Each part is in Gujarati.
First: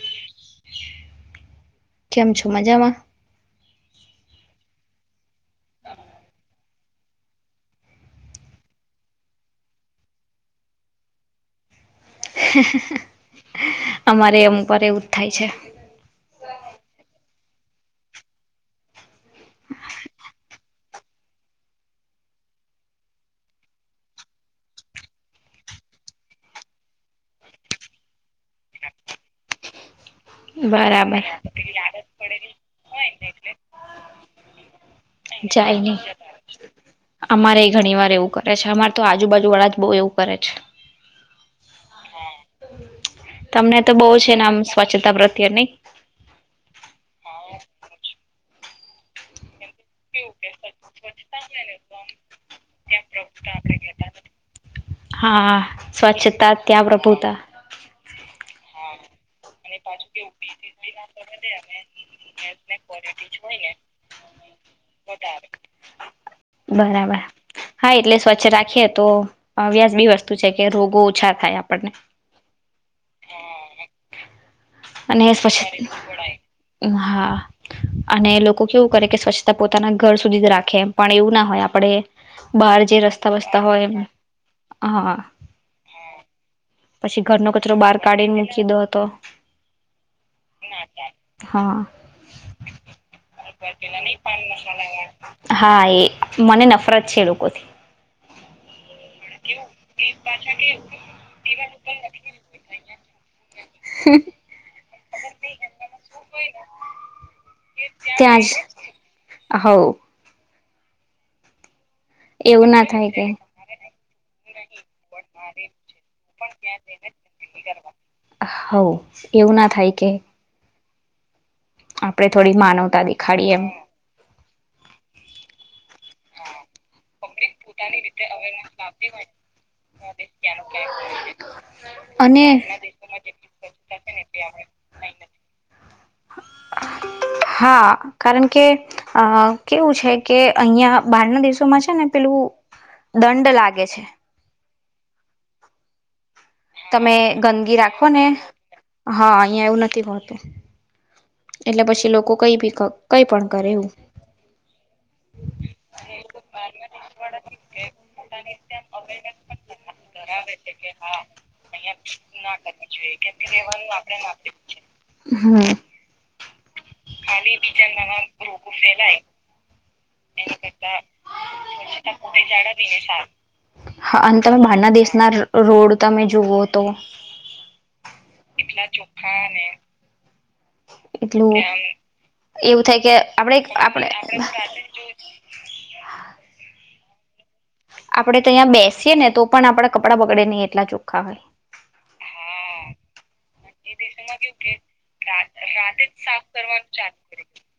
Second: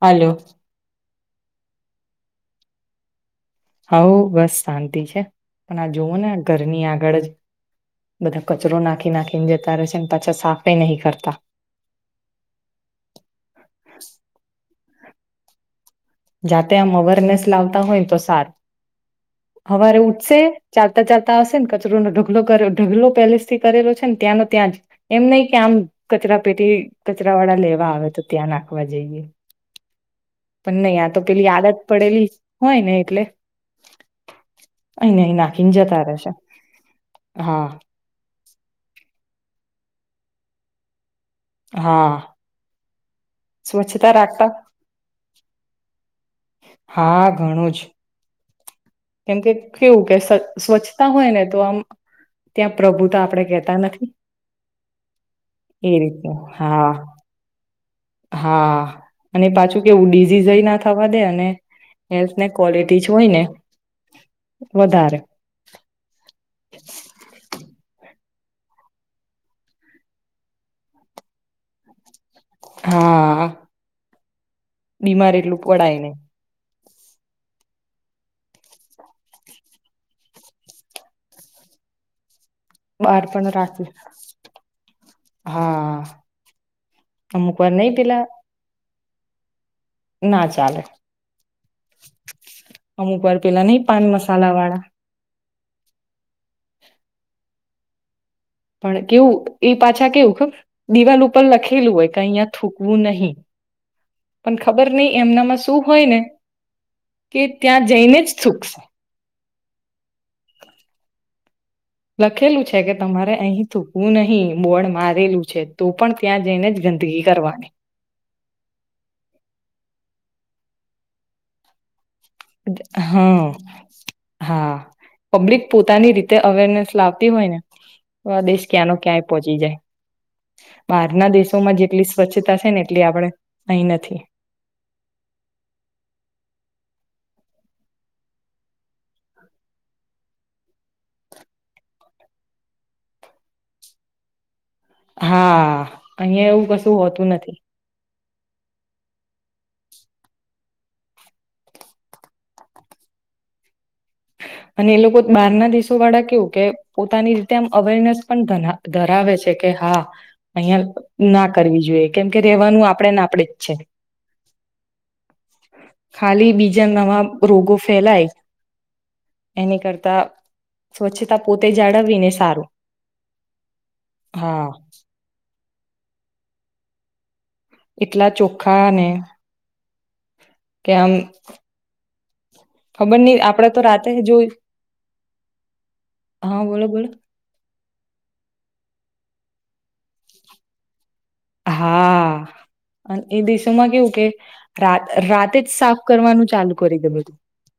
હાલો કેમ છો મજામાં? હા બસ શાંતિ છે પણ આ જોવો ને ઘરની આગળ જ બધા કચરો નાખી નાખી ને જતા રહેશે ને પાછા સાફે નહીં કરતા. અમારે અમુક વાર એવું જ થાય છે. જાતે આમ અવેરનેસ લાવતા હોય તો સારું હવારે ઉઠસે ચાલતા ચાલતા આવશે ને કચરોનો ઢગલો કર ઢગલો પેલે જ થી કરેલો છે ને ત્યાંનો ત્યાં એમ નહિ કે આમ કચરા પેટી કચરા વાળા લેવા આવે તો ત્યાં નાખવા જઈએ. [inaudible] નહી આ બરાબર તો પેલી આદત પડેલી હોય ને એટલે અહીને અહી નાખીને જાય નહી જતા રહેશે અમારે હા વાર એવું [inaudible] કરે છે અમારે તો આજુબાજુ વાળા જ બહુ એવું કરે છે. હા. તમને તો બહુ સ્વચ્છતા છેને રાખતા આમ સ્વચ્છતા પ્રત્યેની. હા ઘણું જ. કેમ કે કેવું કે સ્વચ્છતા હોય ને તો આમ ત્યાં પ્રભુ તો આપડે કહેતા નથી. હા એ રીતનું સ્વચ્છતા ત્યા હા પ્રભુતા. હા. અને પાછું કેવું ડીઝિઝય ના થવા દે અને હેલ્થ ને ક્વોલિટી જ હોય ને વધારે બરાબર. હા એટલે સ્વચ્છ રાખીએ તો વ્યાસ બી વસ્તુ છે કે રોગો ઓછા થાય આપણને. હા. અને એ બીમાર એટલું પડાય નહી [unintelligible] હા. અને લોકો કેવું કરે કે સ્વચ્છતા પોતાના ઘર સુધી જ રાખે એ પણ એવું ના હોય આપડે બહાર જે રસ્તા પણ બસતા હોય રાખી એમ હા. હા પછી ઘરનો અમુક વાર કચરો નહી બહાર પેલા કાઢીને મૂકી દો તો ના ચાલે હા. અમુક વાર પેલા નહીં પાન મસાલા વાળા હા એ મને નફરત છે એ લોકોથી. પણ કેવું એ પાછા કેવું ખબર દિવાલ ઉપર લખેલું હોય કે અહીયા થૂકવું નહી. હમ્મ. પણ ખબર નહી એમનામાં શું હોય ને કે ત્યાં જઈને જ થુંકશે. આહાવો લખેલું એવું છે ના કે થાય તમારે અહી થૂકવું નહી બોડ મારેલું છે તો પણ ત્યાં જઈને જ ગંદગી કરવાની. હઉ એવું ના થાય કે આપણે થોડી માનવતા હા દેખાડીએ એમ હા પબ્લિક પોતાની રીત તે અવેરનેસ લાવતી હોય ને તો આ દેશ ક્યાં ન ક્યાંય પહોંચી જાય. બહારના દેશોમાં જેટલી અને સ્વચ્છતા છે ને એટલી આપડે અહીં નથી. [inaudible] હા કારણ કે અ કેવું છે કે અહિયાં બહારના દેશોમાં જે [unintelligible] પેલું દંડ લાગે છે. હા અહીંયા એવું કે તમે ગંદગી રાખો ને હા અહિયાં એવું નથી મળતું. એટલે પછી લોકો કઈ ભી કા કઈ પણ કરે એવું. અને એ લોકો બહાર ના દેશો વાળા કેવું કે પોતાની રીતે આમ અવેરનેસ પણ ધના ધરાવે છે કે હા અહિયાં ના કરવી જોઈએ કેમ કે રેવાનું આપણેેને આપડે જ છે. [inaudible] હા. ખાલી બીજા નવા રોગો ફેલાય [unintelligible] એની કરતા સ્વચ્છતા પોતે જાળવવીને સારું. હા અંતર બહારના દેશના રોડ તમે જુવો તો એટલા ચોખ્ખા ને કે આમ એટલું એવું થાય કે ખબર નહી આપણે આપડે તો આપણે રાતે જોય હા બોલો બોલો. આપણેે તો અહીંયા બેસીએ ને તો પણ આપણા કપડાં બગડે નહીં એટલા ચોખ્ખા હોય. હા અને એ બી [unintelligible] માં કેવું કે રાત રાતેજ સાફ કરવાનું ચાલુ કરી દે બધું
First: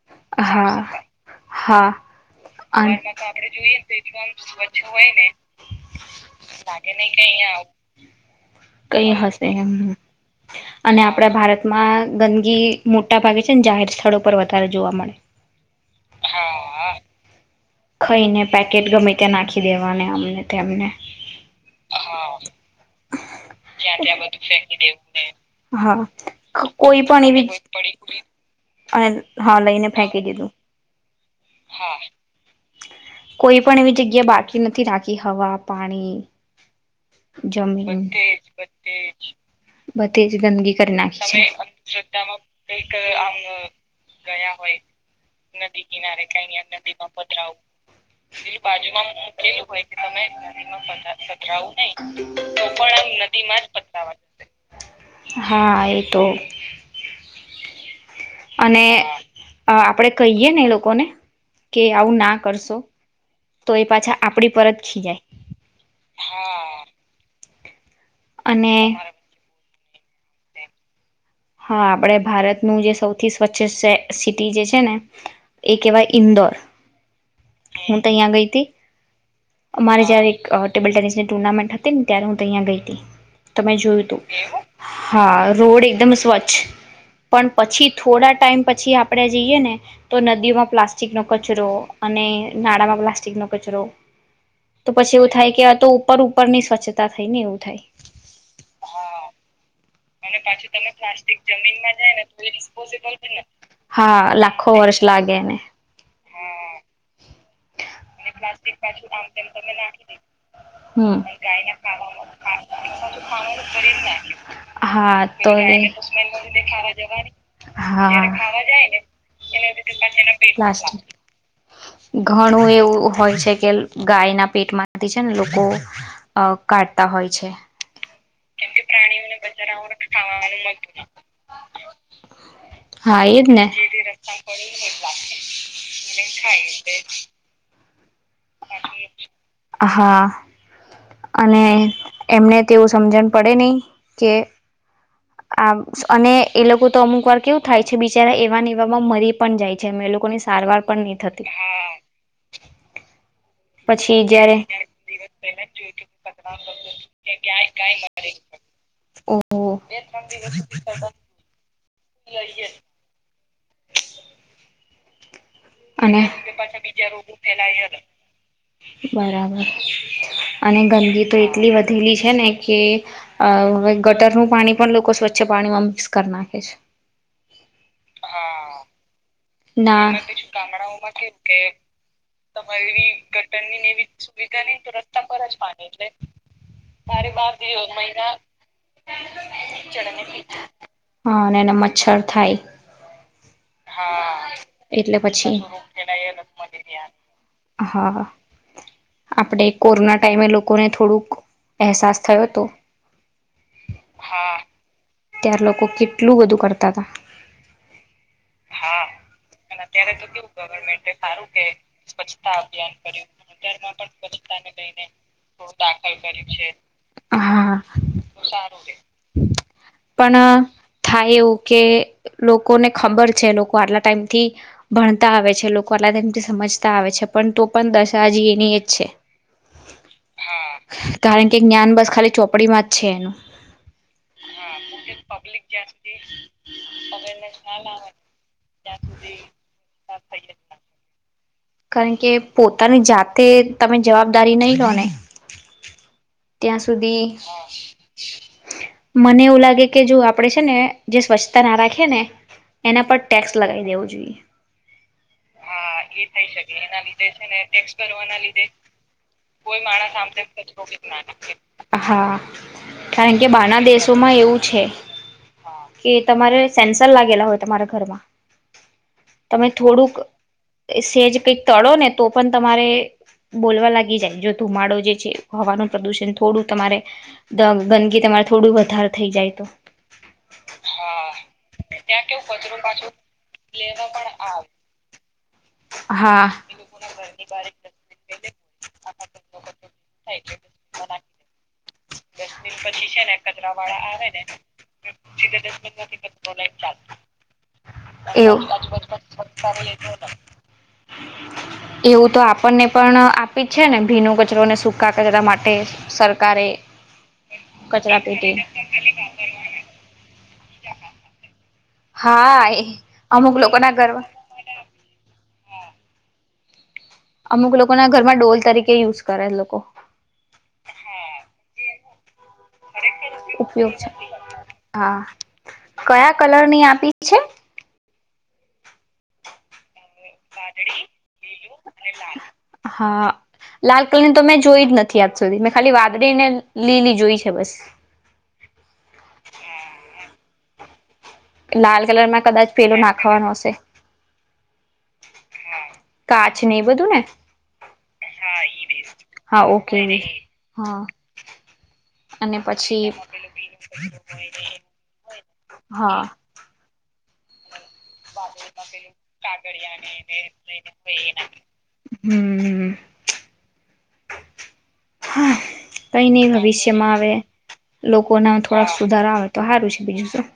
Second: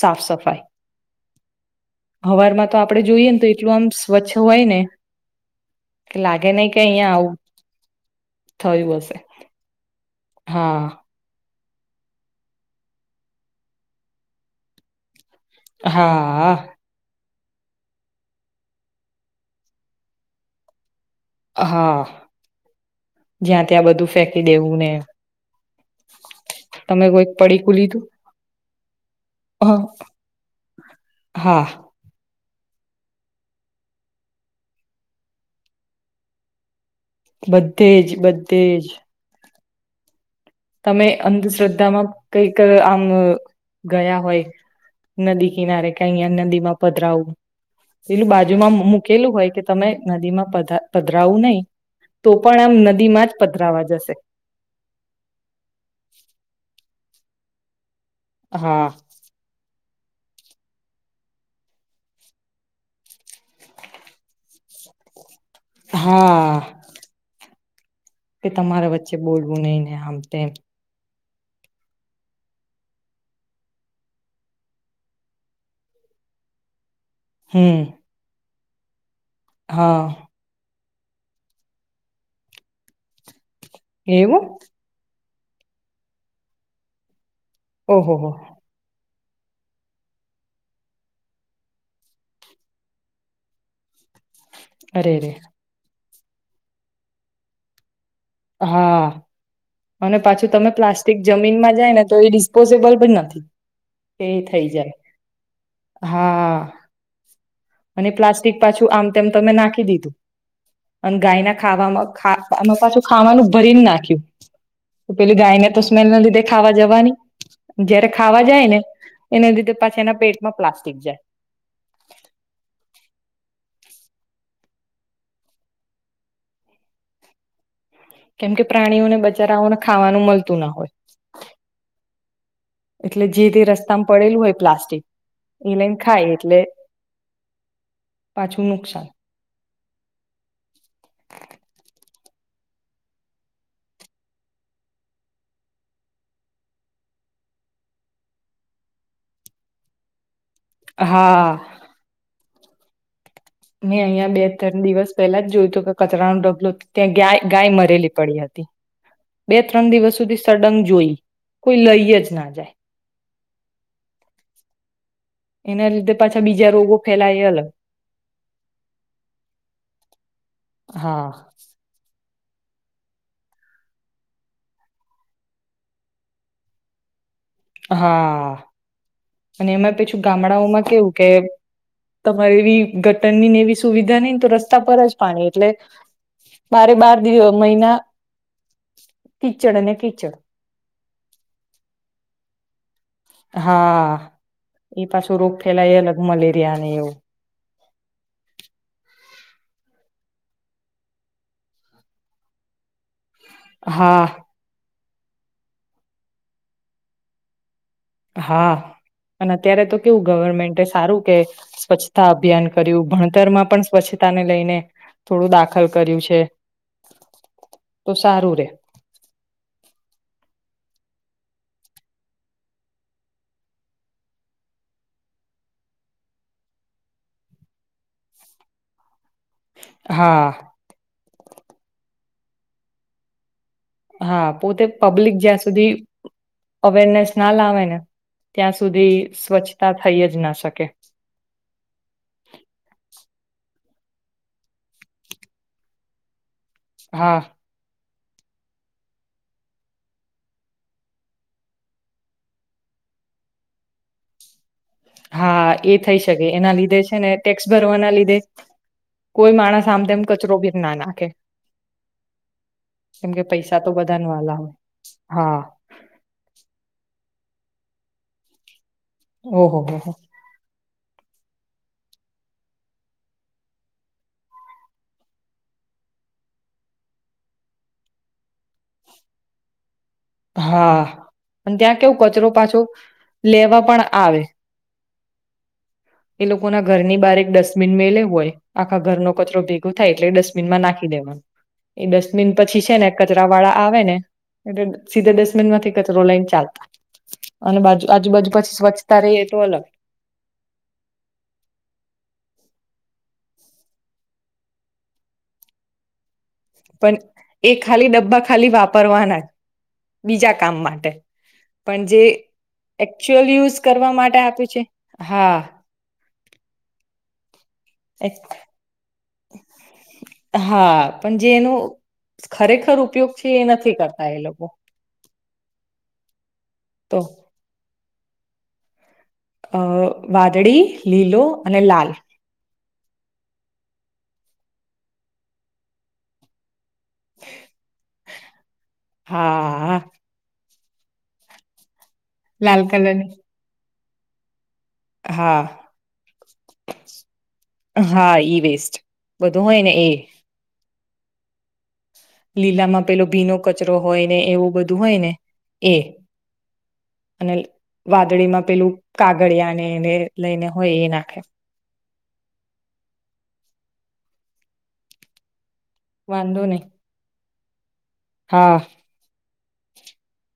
સાફ સફાઈ. હા હા હવારમાં તો અન આપડે જોઈએ ને તો એટલું આમ સ્વચ્છ હોય ને કે લાગે ની કે અહિયાં આવું થયું કઈ હશે હસે એમ હા આપડા ભારતમાં ગંદગી મોટા ભાગે છે ને જાહેર સ્થળો પર વધારે જોવા મળે હા ખઈ ને પેકેટ ગમે ત્યાં નાખી દેવાને આમને તેમને હા જ્યાં ત્યાં બધું ફેંકી દેવું ને હા કોઈ તમે પણ કોઈક પડીકું લીધું એવી અને હા લઈને હ ફેંકી દીધું. હા. કોઈ પણ એવી જગ્યા બાકી નથી નાખી હવા પાણી બધે જમીન જ બધે જ બધેજ ગંદકી કરી તમે નાખી અંધશ્રદ્ધામાં કઈક છે આમ ગયા હોય. નદી કિનારે [unintelligible] નદી માં પધરા પદરાઓ પેલું બાજુમાં મુકેલું હોય કે તમે નદીમાં પધરાવું નહી. તો પણ આમ નદી માં જ પધરાવા જશે. હા એ તો અને હા આપડે કહીએ ને એ લોકોને કે આવું ના કરશો તો એ પાછા આપડી પર જ ખીજાય. હા. કે અને તમારે વચ્ચે બોલવું નહી ને આમ તેમ. હા આપડે ભારતનું જે સૌથી સ્વચ્છ સિટી જે છે ને એ કેવાય ઇન્દોર. હમ. તયાં ગઈ તી હા અમારે જયારે ટેબલ ટેનિસની ટુર્નામેન્ટ હતી ને ત્યારે હું તહીંયા ગઈ હતી તમે જોયું તું. એવું હા રોડ એકદમ સ્વચ્છ પણ પછી ઓહોહો થોડા ટાઈમ પછી આપડે જઈએ ને તો નદીઓમાં પ્લાસ્ટિક નો કચરો અને નાળામાં પ્લાસ્ટિક નો કચરો [inaudible] તો પછી એવું રે થાય કે તો ઉપર ઉપર ની સ્વચ્છતા થાય ને એવું થાય. હા અને પાછું તમે પ્લાસ્ટ જમીનમાં જાય ને તો એ ડિસ્પોઝેબલ પણ નથી. એ હા થઇ લાખો જાય વર્ષ લાગે એને હા. અને પ્લાસ્ટિક પાછું આમ તેમ તમે નાખી દીધું. અને હમ. ગાય ના ખાવામાં પાછું ખાવાનું ભરીને નાખ્યું હા પેલી ગાયને તો એ નેને લીધે ખાવા જવાની જયારે હા. ખાવા જાય ને એના લીધે પાછા એના પેટમાં પ્લાસ્ટિક જાય. ઘણું એવું હોય છે કે ગાયના પેટમાંથી છે ને લોકો અ કાઢતા હોય છે. કેમ કે પ્રાણીઓને બજારાઓને ખાવાનું મળતું ના હોય. હા એટલે જે એજ તે ને રસ્તામાં પડેલું હોય પ્લાસ્ટિક એ લઈને ખાય એટલે પાંછું નુકસાન. હા. અને એમને તેવું સમજણ પડે નઈ કે [inaudible] આ અને એ લોકો તો અમુક વાર કેવું થાય છે બિચારા એવાને એવામાં મરી પણ જાય છે અને એ લોકોની સારવાર પણ ની થતી હા મેં પછી અહિયાયા બે જયારે ત્રણ દિવસ પહેલા જ જોયું હતું કે કચરાનો ડગલો ત્યાં ગ ગાય મરેલી પડી હતી. બે ઓહ ત્રણ દિવસ સુધી સડંગ જોઈ કોઈ લઈ જ ના જાય. અને પાછા બીજા રોગો ફેલાય એ અલગ. બરાબર અને ગંદગી હા તો એટલી વધ વધેલી છે ને કે હવે ગટરનું પાણી પણ લોકો સ્વચ્છ પાણીમાં મિક્સ કરી નાખે છે. હા અને એમાં ના પછું ગામડાઓમાં કેવું કે તમારે એવી ગટર ની ને એવી સુવિધા નહીને તો રસ્તા પર જ પાણી એટલે બારે બાર મહિના કિચડ અને કીચડ. હા અને એના મચ્છર થાય. હા એ એટલે પાછું રોગ પછી ફેલાય અલગ મલેરિયા ને એવું [unintelligible] હા. આપણે કોરોના ટાઈમે લોકોને થોડુંક અહેસાસ થયો હતો. હા તાયાર લોકો કેટલું બધું કરતા હતા. હા અને અત્યારે તો કેવું ગવર્મેન્ટ સારું કે સ્વચ્છ તા અભિયાન કર્યું ભણતરમાં પણ સ્વચ્છતા ને લઈને થોડું દાખલ કર્યું છે. હા તો સારું રે. પણ થાય એવું કે લોકોને ખબર છે લોકો આટલા ટાઈમથી ભણતા આવે છે લોકો આટલા ટાઈમ થી સમજતા આવે છે પણ તો પણ દશાજી એની એજ છે. હા. કારણ કે જ્ઞાન બસ ખાલી ચોપડીમાં જ છે એનું. હા પોતે પબ્લિક જ્યાં સુધી અવેરનેસ ના લાવે ને ત્યાં સુધી સ્વચ્છતા થઈ જ ના શકે. કારણ કે પોતાની જાતે તમે જવાબદારી નહી લો ને ત્યાં સુધી હા મને એવું લાગે કે જો આપડે છે ને જે સ્વચ્છતા ના રાખીએ ને એના પર ટેક્સ લગાવી દેવો જોઈએ. હા એ એ થઈ શકે એના લીધે છે ને ટેક્સ્ કરવાના લીધે કોઈ માણસ આમ તેમ કચરો [unintelligible] હા. કેમ કારણ કે પૈસા બહારના તો બધાને દેશોમાં વાલા એવું હોય છે. હા કે તમારે સેન્સર લાગેલા હોય તમારા ઘરમાં તમે ઓહો હો હો. થોડુંક સેજ કંઈક તળો ને તો પણ તમારે બોલવા લાગી જાય જો ધુમાડો જે છે હવાનું પ્રદુષણ થોડું તમારે દા ગંદકી તમારે થોડું વધારે થઈ જાય તો. હા અન ત્યાં કેવું કચરો પાછો લેવા પણ આવે. એ હા લોકોના ઘરની બાર એક ડસ્ટબિન મે [unintelligible] હોય આખા ઘરનો કચરો ભેગો થાય એટલે ડસ એમાં નાખી દેવા. એ ડસ્ટબિન પછી છે ને કચરા વાળા આવે ને એટલે સીધા ડસ્ટબિન માંથી કચરો લઈને ચાલ અને બાજુ આજુ બાાજુ એવું પછી સ્વચ્છતા રહી એ તો અલગ. [inaudible] એવું તો આપણને પણ આપી જ છે ને ભીનું કચરોને સૂકા કચરા માટે સર પણ એ ખાલી ડબ્બા પેટી ખાલી વા પરવાના બીજા કામ માટે. પણ જે હા એ એકચુઅલ અમુક યુઝ લોકો ના કરવા ઘરમાં માટે આપ્યું છે હા. અમુક લોકો ના ઘરમાં ડોલ તરીકે યુઝ કરે લોકો. હા પણ જે એનું ખરેખર ઉપયોગ છે એ ઉપયોગ નથી છે કરતા એ લોકો. હા કયા કલરની આપી તો છે. અ વાદળી લીલો અને લાલ. હા લાલ કલર તો મેં જોઈ જ નથી આજ સુધી મેં ખાલી વાદળી ને લીલી જોઈ છે બસ. હા હા. લાલ કલરમાં કદાચ લાલ પેલું કલરની નાખવાનું હશે હા કાચ ને એ બધું ને હા ઈ વેસ્ટ [unintelligible] બધું હા હોય ને ઓકે એ હા અને લીલામાં પછી પેલો ભીનો કચરો હોય ને એવું બધું હોય ને એ હા અનલ વાદળીમાં પેલું કાગળિયા ને એને લઈને હોય એ નાખે હમ્મ. હા કઈ ની વાંધો નહી ભવિષ્યમાં આવે લોકોના થો હા સુધારા આવે તો હારું છે, બીજું શું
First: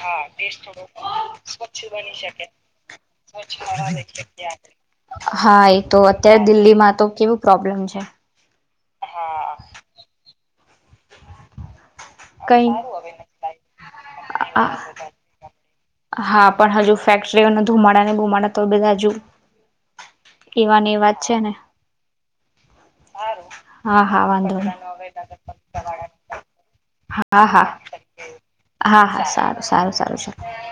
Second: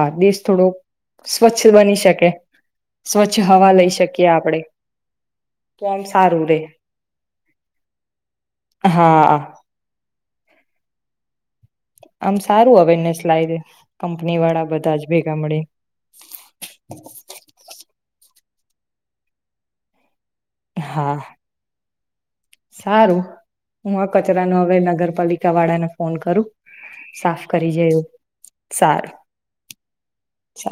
હા ટેસ્ટ થોડો સ્વચ્છ બની શકે સ્વચ્છ હવા લઈ શકીએ આપડે હા એ તો આમ સારું અત્યારે રે દિલ્હીમાં તો કેવું પ્રોબ્લેમ છે. હા. આમ કઈ સારું અવેરનેસ લાયદે કંપની વાળા બધા જ ભેગા મળે હા પણ હજુ ફેક્ટરીઓને ધુમાડાને બુમાડા તો બધા જુ એવાને એ હા વાત છે, ને સારું. હું હા આ હા વાંધો કચરાનો હવે નહી નગરપાલિકા વાળાને ફોન કરું સાફ હા હા કરી જાય હા સારું હા સારું સારું સારું છ [inaudible] સારું